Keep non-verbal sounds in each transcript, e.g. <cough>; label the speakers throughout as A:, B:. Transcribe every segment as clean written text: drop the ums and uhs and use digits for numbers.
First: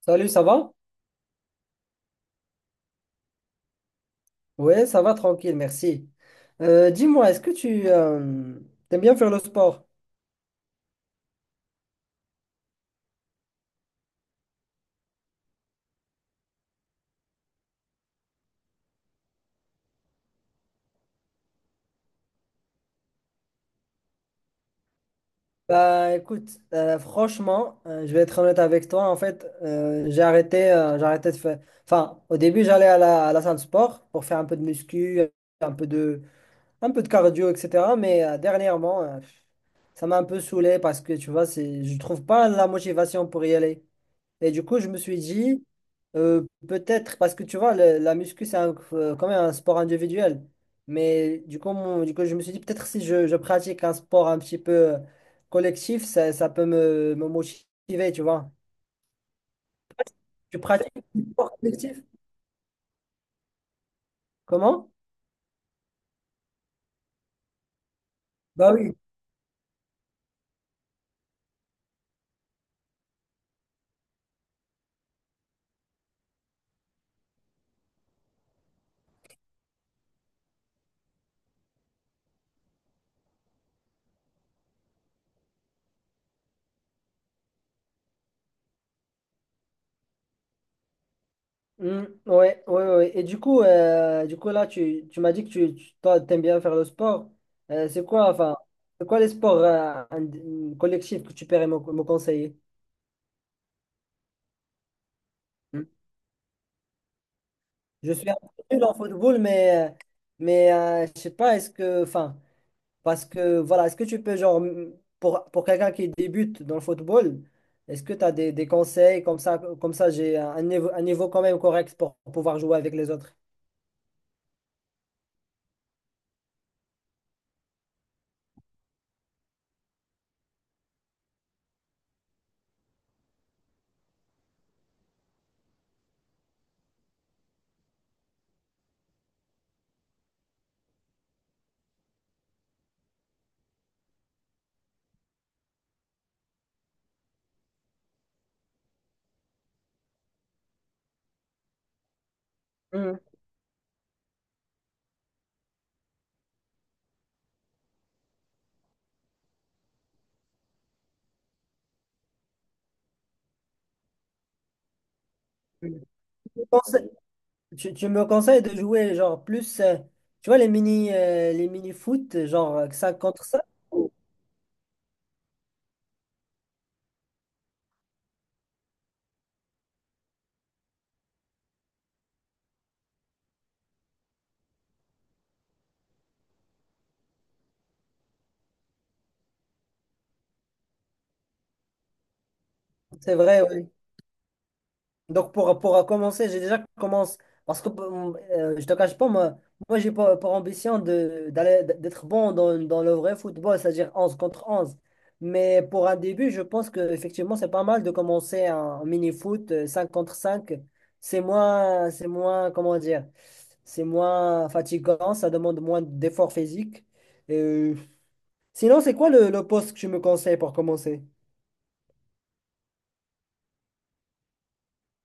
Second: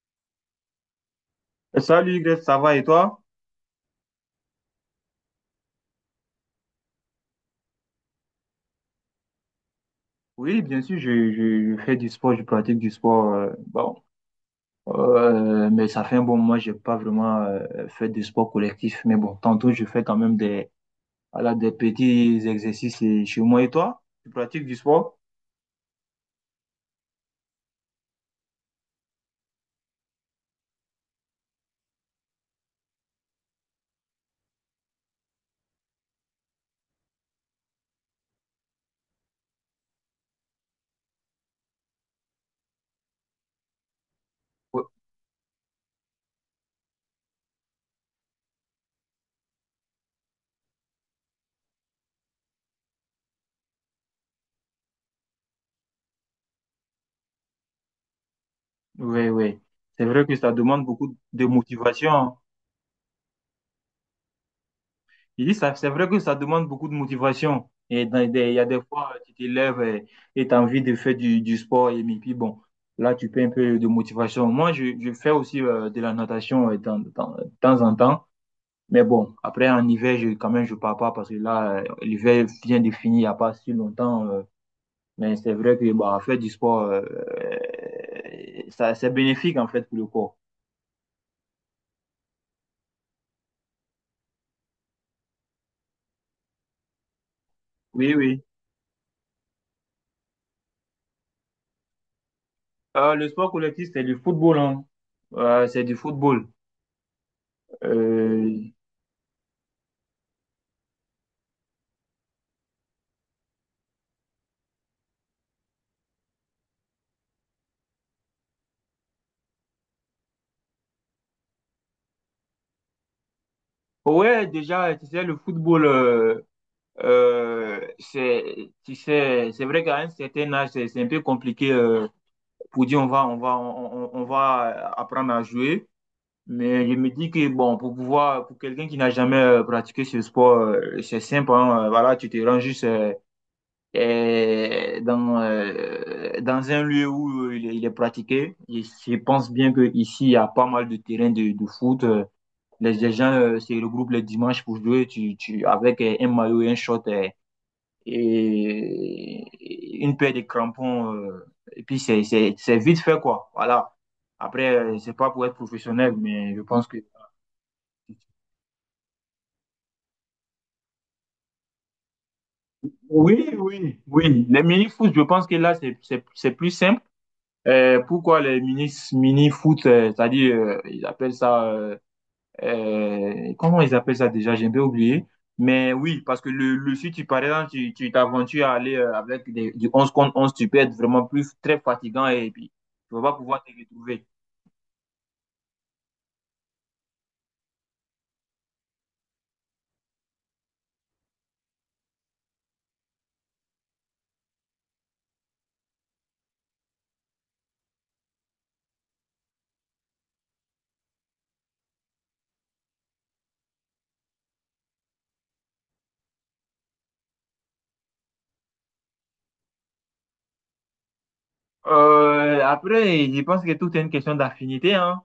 A: Salut, ça va?
B: Salut Greg, ça va et toi?
A: Ouais, ça va, tranquille, merci. Dis-moi, est-ce que tu t'aimes bien faire le sport?
B: Oui, bien sûr, je fais du sport, je pratique du sport. Bon, mais ça fait un bon moment, j'ai pas vraiment fait de sport collectif. Mais bon, tantôt, je fais quand même des, voilà, des petits exercices chez moi. Et toi? Tu pratiques du sport?
A: Bah écoute, franchement, je vais être honnête avec toi. En fait, j'ai arrêté de faire. Enfin, au début, j'allais à la salle de sport pour faire un peu de muscu, un peu de, un peu de cardio, etc. Mais dernièrement, ça m'a un peu saoulé parce que tu vois, c'est, je trouve pas la motivation pour y aller. Et du coup,
B: Oui,
A: je me suis dit, peut-être, parce que tu vois, la muscu, c'est quand même un sport individuel. Mais du coup, du coup, je me suis dit, peut-être si je pratique un sport un petit peu collectif, ça peut me motiver, tu vois.
B: oui. Oui. C'est vrai que ça
A: Tu
B: demande
A: pratiques
B: beaucoup
A: un
B: de
A: sport collectif?
B: motivation, hein.
A: Comment?
B: Je dis, ça, c'est vrai que ça demande beaucoup de motivation. Et il y a
A: Bah
B: des
A: oui.
B: fois, tu te lèves et tu as envie de faire du sport. Et mais puis, bon, là, tu peux un peu de motivation. Moi, je fais aussi de la natation de temps en temps. Mais bon, après, en hiver, je, quand même, je pars pas parce que là, l'hiver vient de finir il n'y a pas si longtemps. Mais c'est vrai que bah, faire du sport, ça, c'est bénéfique, en fait, pour le corps.
A: Mm, ouais, ouais, ouais. Et du coup là, tu m'as dit que tu toi, t'aimes bien faire le sport. C'est
B: Oui,
A: quoi,
B: oui.
A: enfin, c'est quoi les sports collectifs que tu pourrais me conseiller?
B: Le sport collectif, c'est du football, hein. C'est
A: Mmh.
B: du football.
A: Je suis un
B: Euh,
A: peu nul en football, mais je sais pas, est-ce que, enfin, parce que, voilà, est-ce que tu peux, genre, pour quelqu'un qui débute dans le football, est-ce que tu as des conseils comme ça, j'ai un niveau quand même correct pour pouvoir jouer avec les autres?
B: Ouais, déjà, tu sais, le football, c'est, tu sais, c'est vrai qu'à un certain âge, c'est un peu compliqué pour dire on va apprendre à jouer. Mais je me dis que bon, pour pouvoir, pour quelqu'un qui n'a jamais pratiqué ce sport, c'est simple, hein. Voilà, tu te rends juste dans un lieu où il est pratiqué. Et je pense bien que ici, il y a pas mal de terrains de foot. Les
A: Mhm.
B: gens se regroupent le dimanche pour jouer avec un maillot et un short et une paire de crampons. Et puis, c'est vite fait, quoi. Voilà. Après, c'est pas pour être professionnel, mais
A: Tu,
B: je pense que.
A: conseilles- tu me conseilles de jouer, genre, plus, tu vois, les mini foot, genre 5 contre
B: Oui,
A: 5?
B: oui, oui. Les mini-foot, je pense que là, c'est plus simple. Pourquoi les mini-foot, c'est-à-dire, ils appellent ça. Comment ils appellent ça déjà? J'ai un peu oublié. Mais oui, parce que le si tu, par exemple, tu t'aventures à aller avec du 11 contre 11 tu peux être vraiment plus très fatigant et puis tu vas pas
A: C'est
B: pouvoir
A: vrai,
B: te
A: ouais.
B: retrouver.
A: Donc pour commencer, j'ai déjà commencé parce que je te cache pas, moi, moi j'ai pour ambition de d'aller d'être bon dans, dans le vrai football, c'est-à-dire 11 contre 11. Mais pour un début, je pense que effectivement c'est pas mal de commencer en mini-foot 5 contre cinq. C'est moins, comment dire, c'est moins fatigant, ça demande moins d'efforts physiques. Et, sinon, c'est quoi le poste que tu me conseilles pour commencer?
B: Après, je pense que tout est une question d'affinité, hein.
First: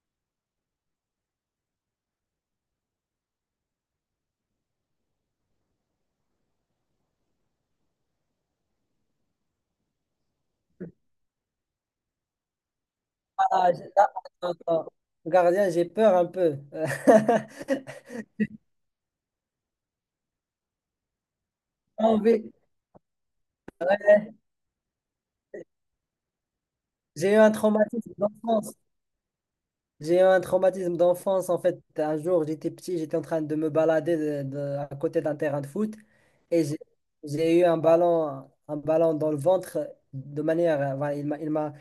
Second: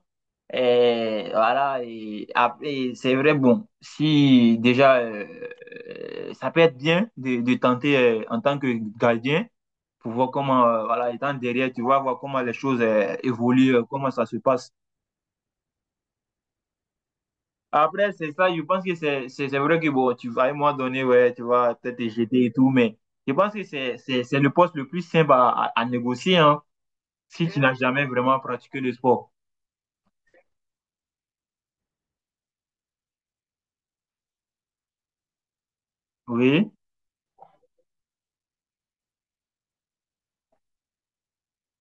B: Et voilà, et après, c'est vrai, bon, si déjà, ça peut être bien de tenter en tant que gardien pour voir comment, voilà, étant derrière, tu vois, voir comment les choses
A: Ah,
B: évoluent,
A: j'ai- ah,
B: comment ça se
A: attends,
B: passe.
A: attends. Gardien, j'ai peur un peu.
B: Après,
A: <laughs>
B: c'est ça, je pense que c'est vrai que bon, tu vas à un moment donné, ouais, tu vas peut-être te
A: En vrai,
B: jeter et tout, mais je pense que c'est le poste le plus simple à négocier, hein,
A: j'ai eu
B: si
A: un
B: tu n'as jamais
A: traumatisme
B: vraiment
A: d'enfance.
B: pratiqué le sport.
A: J'ai eu un traumatisme d'enfance. En fait, un jour, j'étais petit, j'étais en train de me balader à côté d'un terrain de foot et
B: Oui?
A: j'ai eu un ballon dans le ventre de manière. Voilà, il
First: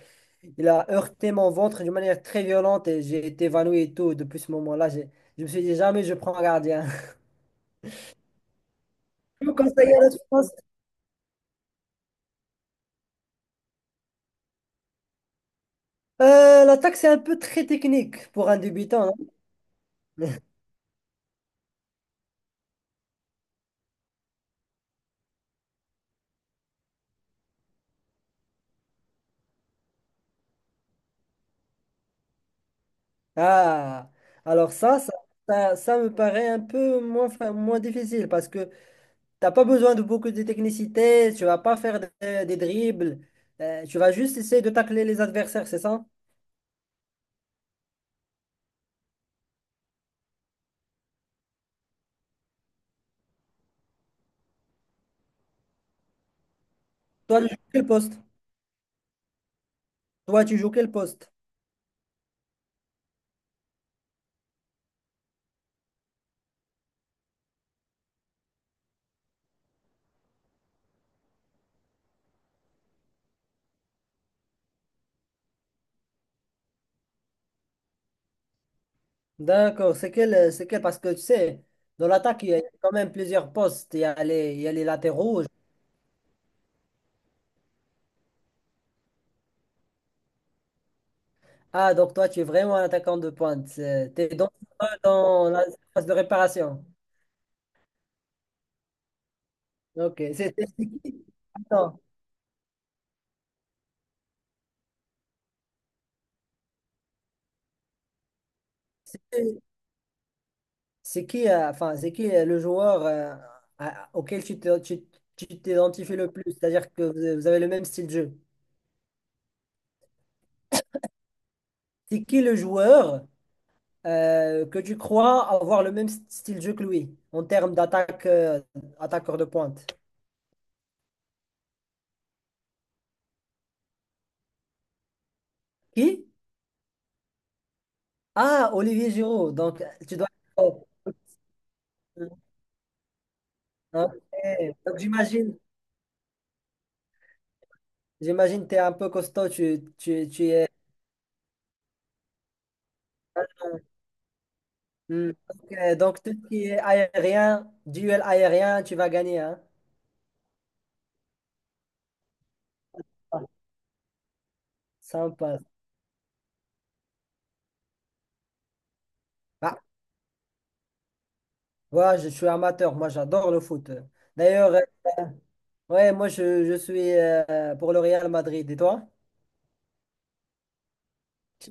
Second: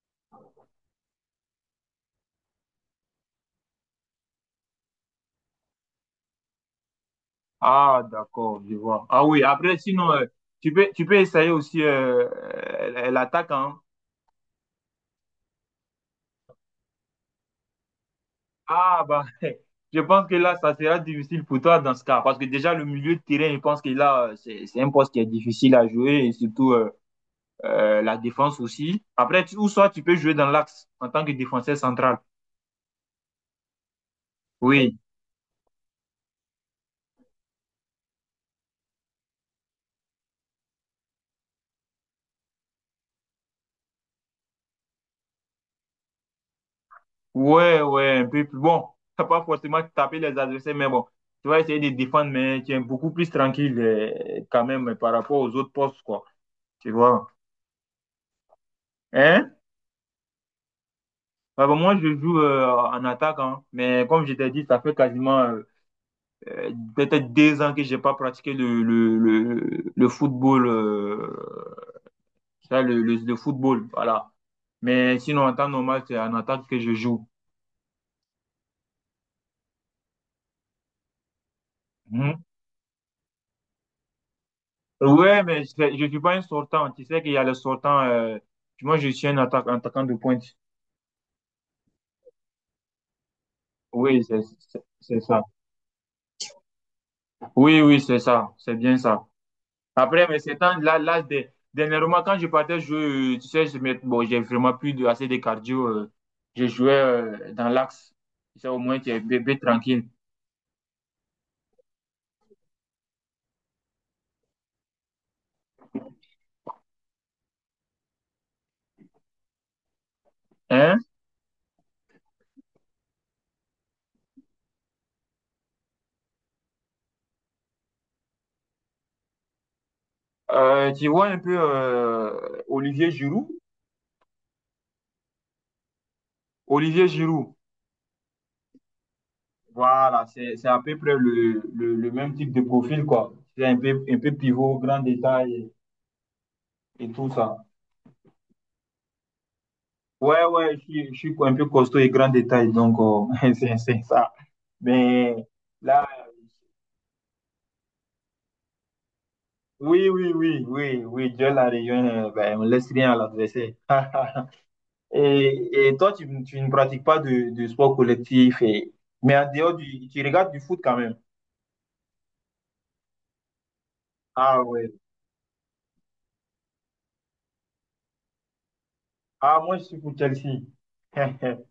A: il a heurté mon ventre d'une manière très violente et j'ai été évanoui et tout. Depuis ce moment-là, je me suis dit jamais je prends un gardien. <laughs>
B: Ah, d'accord, je vois. Ah oui,
A: Je vous
B: après,
A: conseille à la.
B: sinon, tu peux essayer aussi l'attaque, hein.
A: L'attaque, c'est un peu très technique pour un
B: Ah,
A: débutant.
B: bah, <laughs> je pense que
A: Hein.
B: là, ça sera difficile pour toi dans ce cas, parce que déjà, le milieu de terrain, je pense que là, c'est un poste qui est difficile à jouer, et surtout. La défense aussi. Après, ou soit tu peux jouer dans l'axe en tant que défenseur central.
A: <laughs> Ah, alors
B: Oui,
A: ça me paraît un peu moins, moins difficile parce que t'as pas besoin de beaucoup de technicité, tu vas pas faire des dribbles, tu vas juste essayer de tacler les adversaires, c'est ça?
B: ouais, ouais, un peu plus. Bon, <laughs> t'as pas forcément taper les adversaires, mais bon, tu vas essayer de défendre, mais tu es beaucoup plus tranquille quand même par rapport aux autres postes, quoi. Tu vois.
A: Toi, tu joues quel poste?
B: Hein?
A: Toi, tu joues quel poste?
B: Bah, bah, moi, je joue en attaque, hein. Mais comme je t'ai dit, ça fait quasiment peut-être 2 ans que j'ai pas pratiqué le football. Ça, le football, voilà. Mais sinon, en temps normal, c'est en attaque que je joue.
A: D'accord, c'est quel, c'est quel? Parce que tu sais, dans
B: Mhm.
A: l'attaque, il y a quand même plusieurs postes. Il y a les, il y a les
B: Ouais,
A: latéraux.
B: mais je suis pas un sortant. Tu sais qu'il y a le sortant. Moi, je suis un attaquant de pointe.
A: Ah, donc toi, tu es vraiment un attaquant de pointe.
B: Oui,
A: T'es
B: c'est
A: donc
B: c'est-
A: pas
B: c'est ça.
A: dans la phase de réparation.
B: Oui, oui, c'est ça. C'est bien ça.
A: Ok.
B: Après, mais ces
A: C'est
B: temps-là, là,
A: qui,
B: dé-
A: attends,
B: dernièrement, quand je partais jouer, tu sais, bon, j'ai vraiment assez de cardio. Je jouais dans l'axe. Tu sais, au moins, tu es bébé
A: c'est
B: tranquille.
A: c'est qui, enfin, c'est qui le joueur auquel tu t'identifies le plus? C'est-à-dire que vous vous avez le même style de jeu.
B: Hein?
A: C'est qui le joueur que tu crois avoir le même style de jeu que lui en termes d'attaque, attaqueur de pointe?
B: Tu vois un peu Olivier Giroud?
A: Qui?
B: Olivier Giroud,
A: Ah, Olivier Giroud. Donc, tu
B: voilà,
A: dois.
B: c'est à
A: Oh,
B: peu près le même
A: hein,
B: type de profil, quoi. C'est un peu,
A: ok.
B: un peu pivot,
A: Donc,
B: grand
A: j'imagine.
B: détail et tout ça.
A: J'imagine que tu es un peu costaud,
B: Ouais,
A: tu es.
B: ouais, je suis un peu costaud et grand détail, donc <laughs> c'est ça.
A: Hmm.
B: Mais là,
A: Donc, tout ce qui est aérien, duel aérien, tu vas gagner, hein?
B: oui, oui, oui, oui, oui, Dieu la réunion, ben, on laisse rien à
A: Ah,
B: l'adversaire. <laughs>
A: sympa.
B: Et toi, tu ne pratiques pas de sport collectif, mais en
A: Ah,
B: dehors tu regardes du foot quand même.
A: voilà, je suis amateur, moi j'adore le foot.
B: Ah
A: D'ailleurs,
B: ouais.
A: ouais, je suis pour le Real Madrid. Et toi?
B: Ah, moi, je suis pour Chelsea.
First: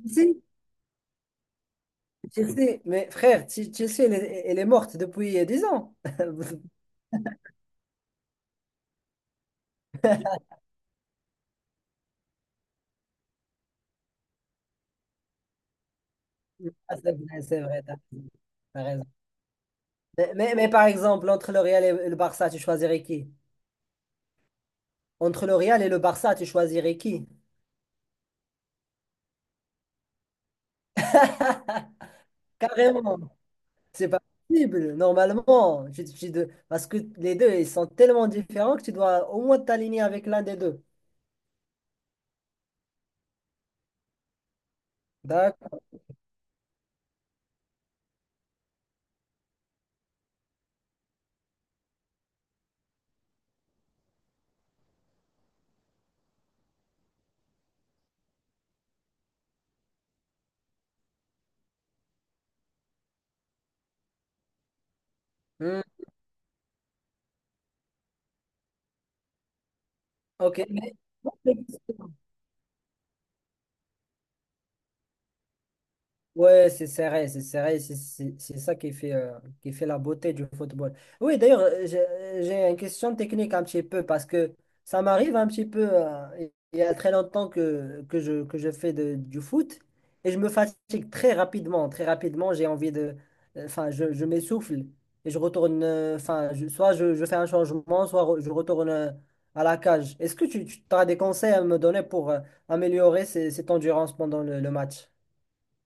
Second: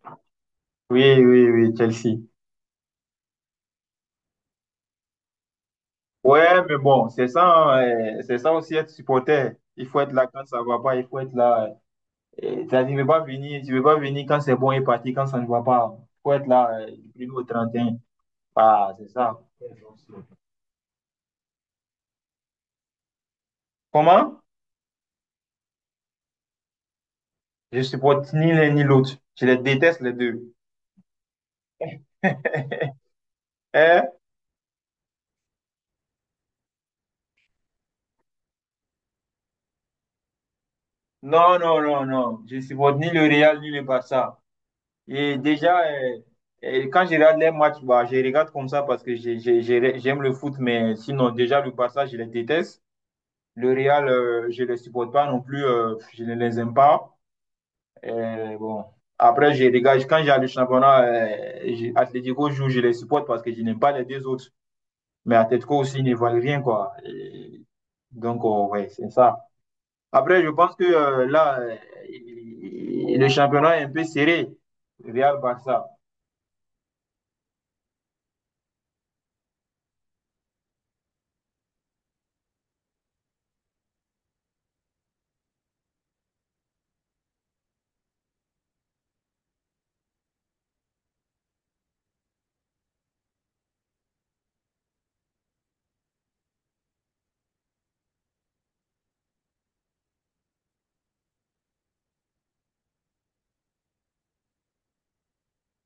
B: <laughs> Oui, oui, oui, Chelsea.
A: Chelsea, mais frère, Chelsea, elle est morte depuis 10 ans.
B: Ouais, mais
A: <laughs>
B: bon, c'est ça, hein, c'est ça aussi être supporter. Il faut être là quand ça va pas, il faut être là. T'as dit, tu ne veux pas venir, tu veux pas venir quand c'est bon et partir quand ça ne va pas. Il faut être là
A: Ah,
B: du
A: c'est
B: 1er
A: vrai,
B: au
A: c'est vrai,
B: 31.
A: t'as
B: Ah,
A: raison.
B: c'est ça.
A: Mais par exemple, entre le Real et le Barça, tu choisirais qui?
B: Comment?
A: Entre le Real et le Barça, tu choisirais qui?
B: Je supporte ni l'un ni l'autre. Je les déteste les deux.
A: <laughs> Carrément, c'est
B: Hein?
A: pas possible, normalement. Parce que les deux, ils sont tellement différents que tu dois au moins t'aligner avec l'un des deux.
B: Non, non, non, non. Je supporte ni le Real ni le Barça. Et déjà,
A: D'accord.
B: quand je regarde les matchs, bah, je regarde comme ça parce que j'aime le foot, mais sinon, déjà, le Barça, je les déteste. Le Real, je ne les supporte pas non plus, je ne les aime pas. Bon. Après, je regarde, quand j'ai le championnat, Atlético joue, je les supporte parce que je n'aime pas les deux autres. Mais Atlético
A: Hmm,
B: aussi ils ne valent rien, quoi. Et donc, ouais, c'est ça. Après, je
A: ok.
B: pense que là, le championnat est un peu serré, Real-Barça.
A: Ouais, c'est serré, c'est serré, c'est ça qui fait la beauté du football. Oui, d'ailleurs, j'ai une question technique un petit peu parce que ça m'arrive un petit peu, il y a très longtemps que, que je fais du foot et je me fatigue très rapidement, j'ai envie de, enfin, je m'essouffle et je retourne, enfin, soit je fais un changement, soit je retourne à la cage. Est-ce que tu as des conseils à me donner pour améliorer cette endurance pendant le match?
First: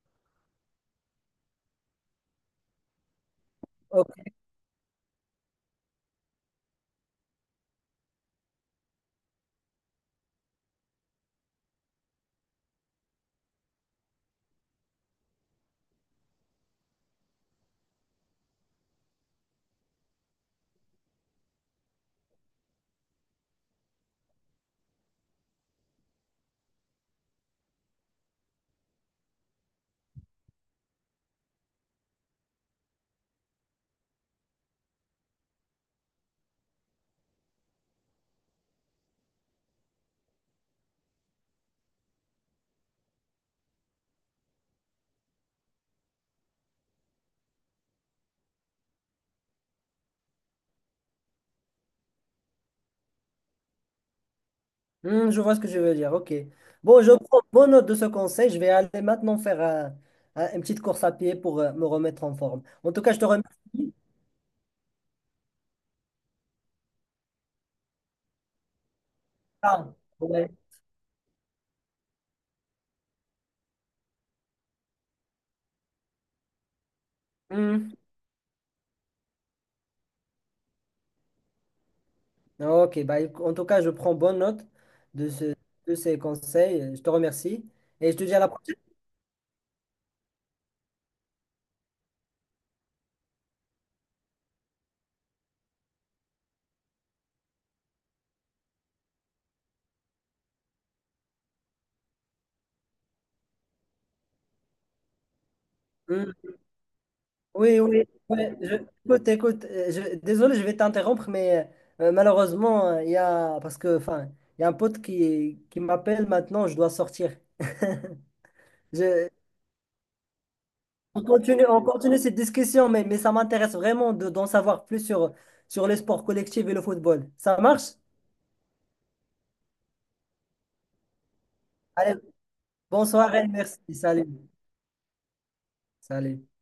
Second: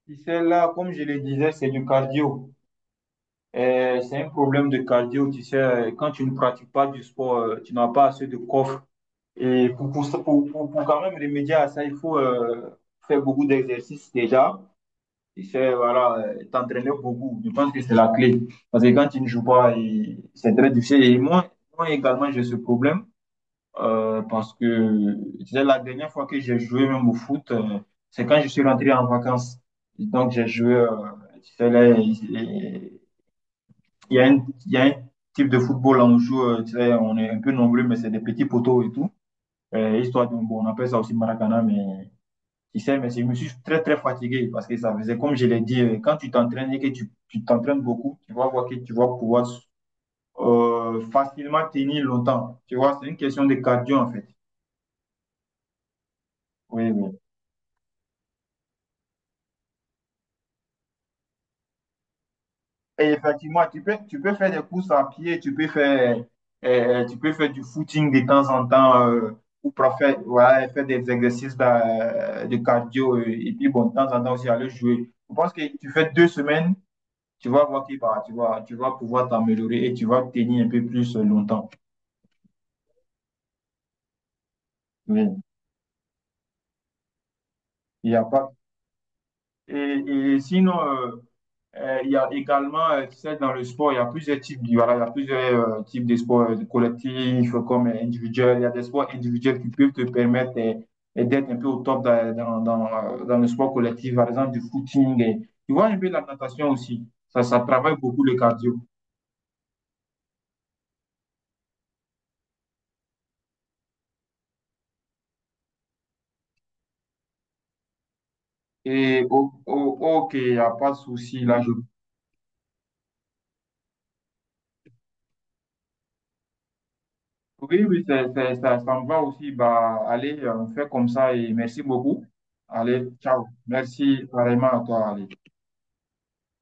B: Tu sais, là, comme je le disais, c'est du cardio. C'est un problème de cardio. Tu sais, quand tu ne pratiques pas du sport, tu n'as pas assez de coffre. Et pour quand même remédier à ça, il faut faire beaucoup d'exercices déjà. Tu sais, voilà, t'entraîner beaucoup. Je pense que c'est la clé. Parce que quand tu ne joues pas, et c'est très difficile. Et moi, moi également, j'ai ce problème. Parce que tu sais, la dernière fois que j'ai joué même au foot, c'est quand je suis rentré en vacances. Et donc j'ai joué, tu sais, là, il y a un type de football là, on joue, tu sais, on est un peu nombreux, mais c'est des petits poteaux et tout. Histoire de, bon, on appelle ça aussi Maracana, mais tu sais, je me suis très très fatigué parce que ça faisait, comme je l'ai dit, quand tu t'entraînes et que tu t'entraînes beaucoup, tu vas voir que tu vas pouvoir facilement tenir longtemps. Tu vois, c'est une question de cardio en fait.
A: Hmm, je vois ce que je veux dire. OK.
B: Oui,
A: Bon, je
B: oui.
A: prends bonne note de ce conseil. Je vais aller maintenant faire une petite course à pied pour me remettre en forme. En tout
B: Et
A: cas, je te remercie.
B: effectivement, tu peux faire des courses à pied, tu peux faire du footing de temps en temps ou
A: Ah,
B: pour faire,
A: ouais.
B: voilà, faire des exercices de cardio et puis bon, de temps en temps aussi aller jouer. Je pense que tu fais 2 semaines, tu vas voir
A: Hmm.
B: qui va, tu vas pouvoir t'améliorer et tu vas tenir un peu plus longtemps.
A: OK. Bah, en tout cas, je prends bonne note de
B: Oui.
A: ce- de ces conseils. Je te remercie
B: Il
A: et
B: y
A: je
B: a
A: te dis à la
B: pas...
A: prochaine.
B: Et, et sinon, il y a également, tu sais, dans le sport, il y a plusieurs types, voilà, il y a plusieurs types de sports collectifs comme individuels. Il y a des sports individuels qui peuvent te permettre d'être un peu au top dans le sport collectif, par exemple du footing. Et, tu vois un peu la
A: Hmm.
B: natation aussi. Ça
A: Oui,
B: travaille
A: oui,
B: beaucoup le
A: ouais,
B: cardio.
A: écoute, écoute, désolé, je vais t'interrompre, mais malheureusement, il y a, parce que, enfin, il y a un pote qui m'appelle maintenant, je dois sortir.
B: Et
A: Je,
B: ok, il n'y a pas de souci là. Je...
A: on continue cette discussion, mais ça m'intéresse vraiment de, d'en savoir plus sur, sur les sports collectifs et le football. Ça
B: Oui,
A: marche?
B: oui, ça, ça me va aussi. Bah, allez, on fait comme ça et merci
A: Allez,
B: beaucoup.
A: bonne
B: Allez, ciao.
A: soirée, merci,
B: Merci
A: salut,
B: vraiment à toi, allez.
A: salut.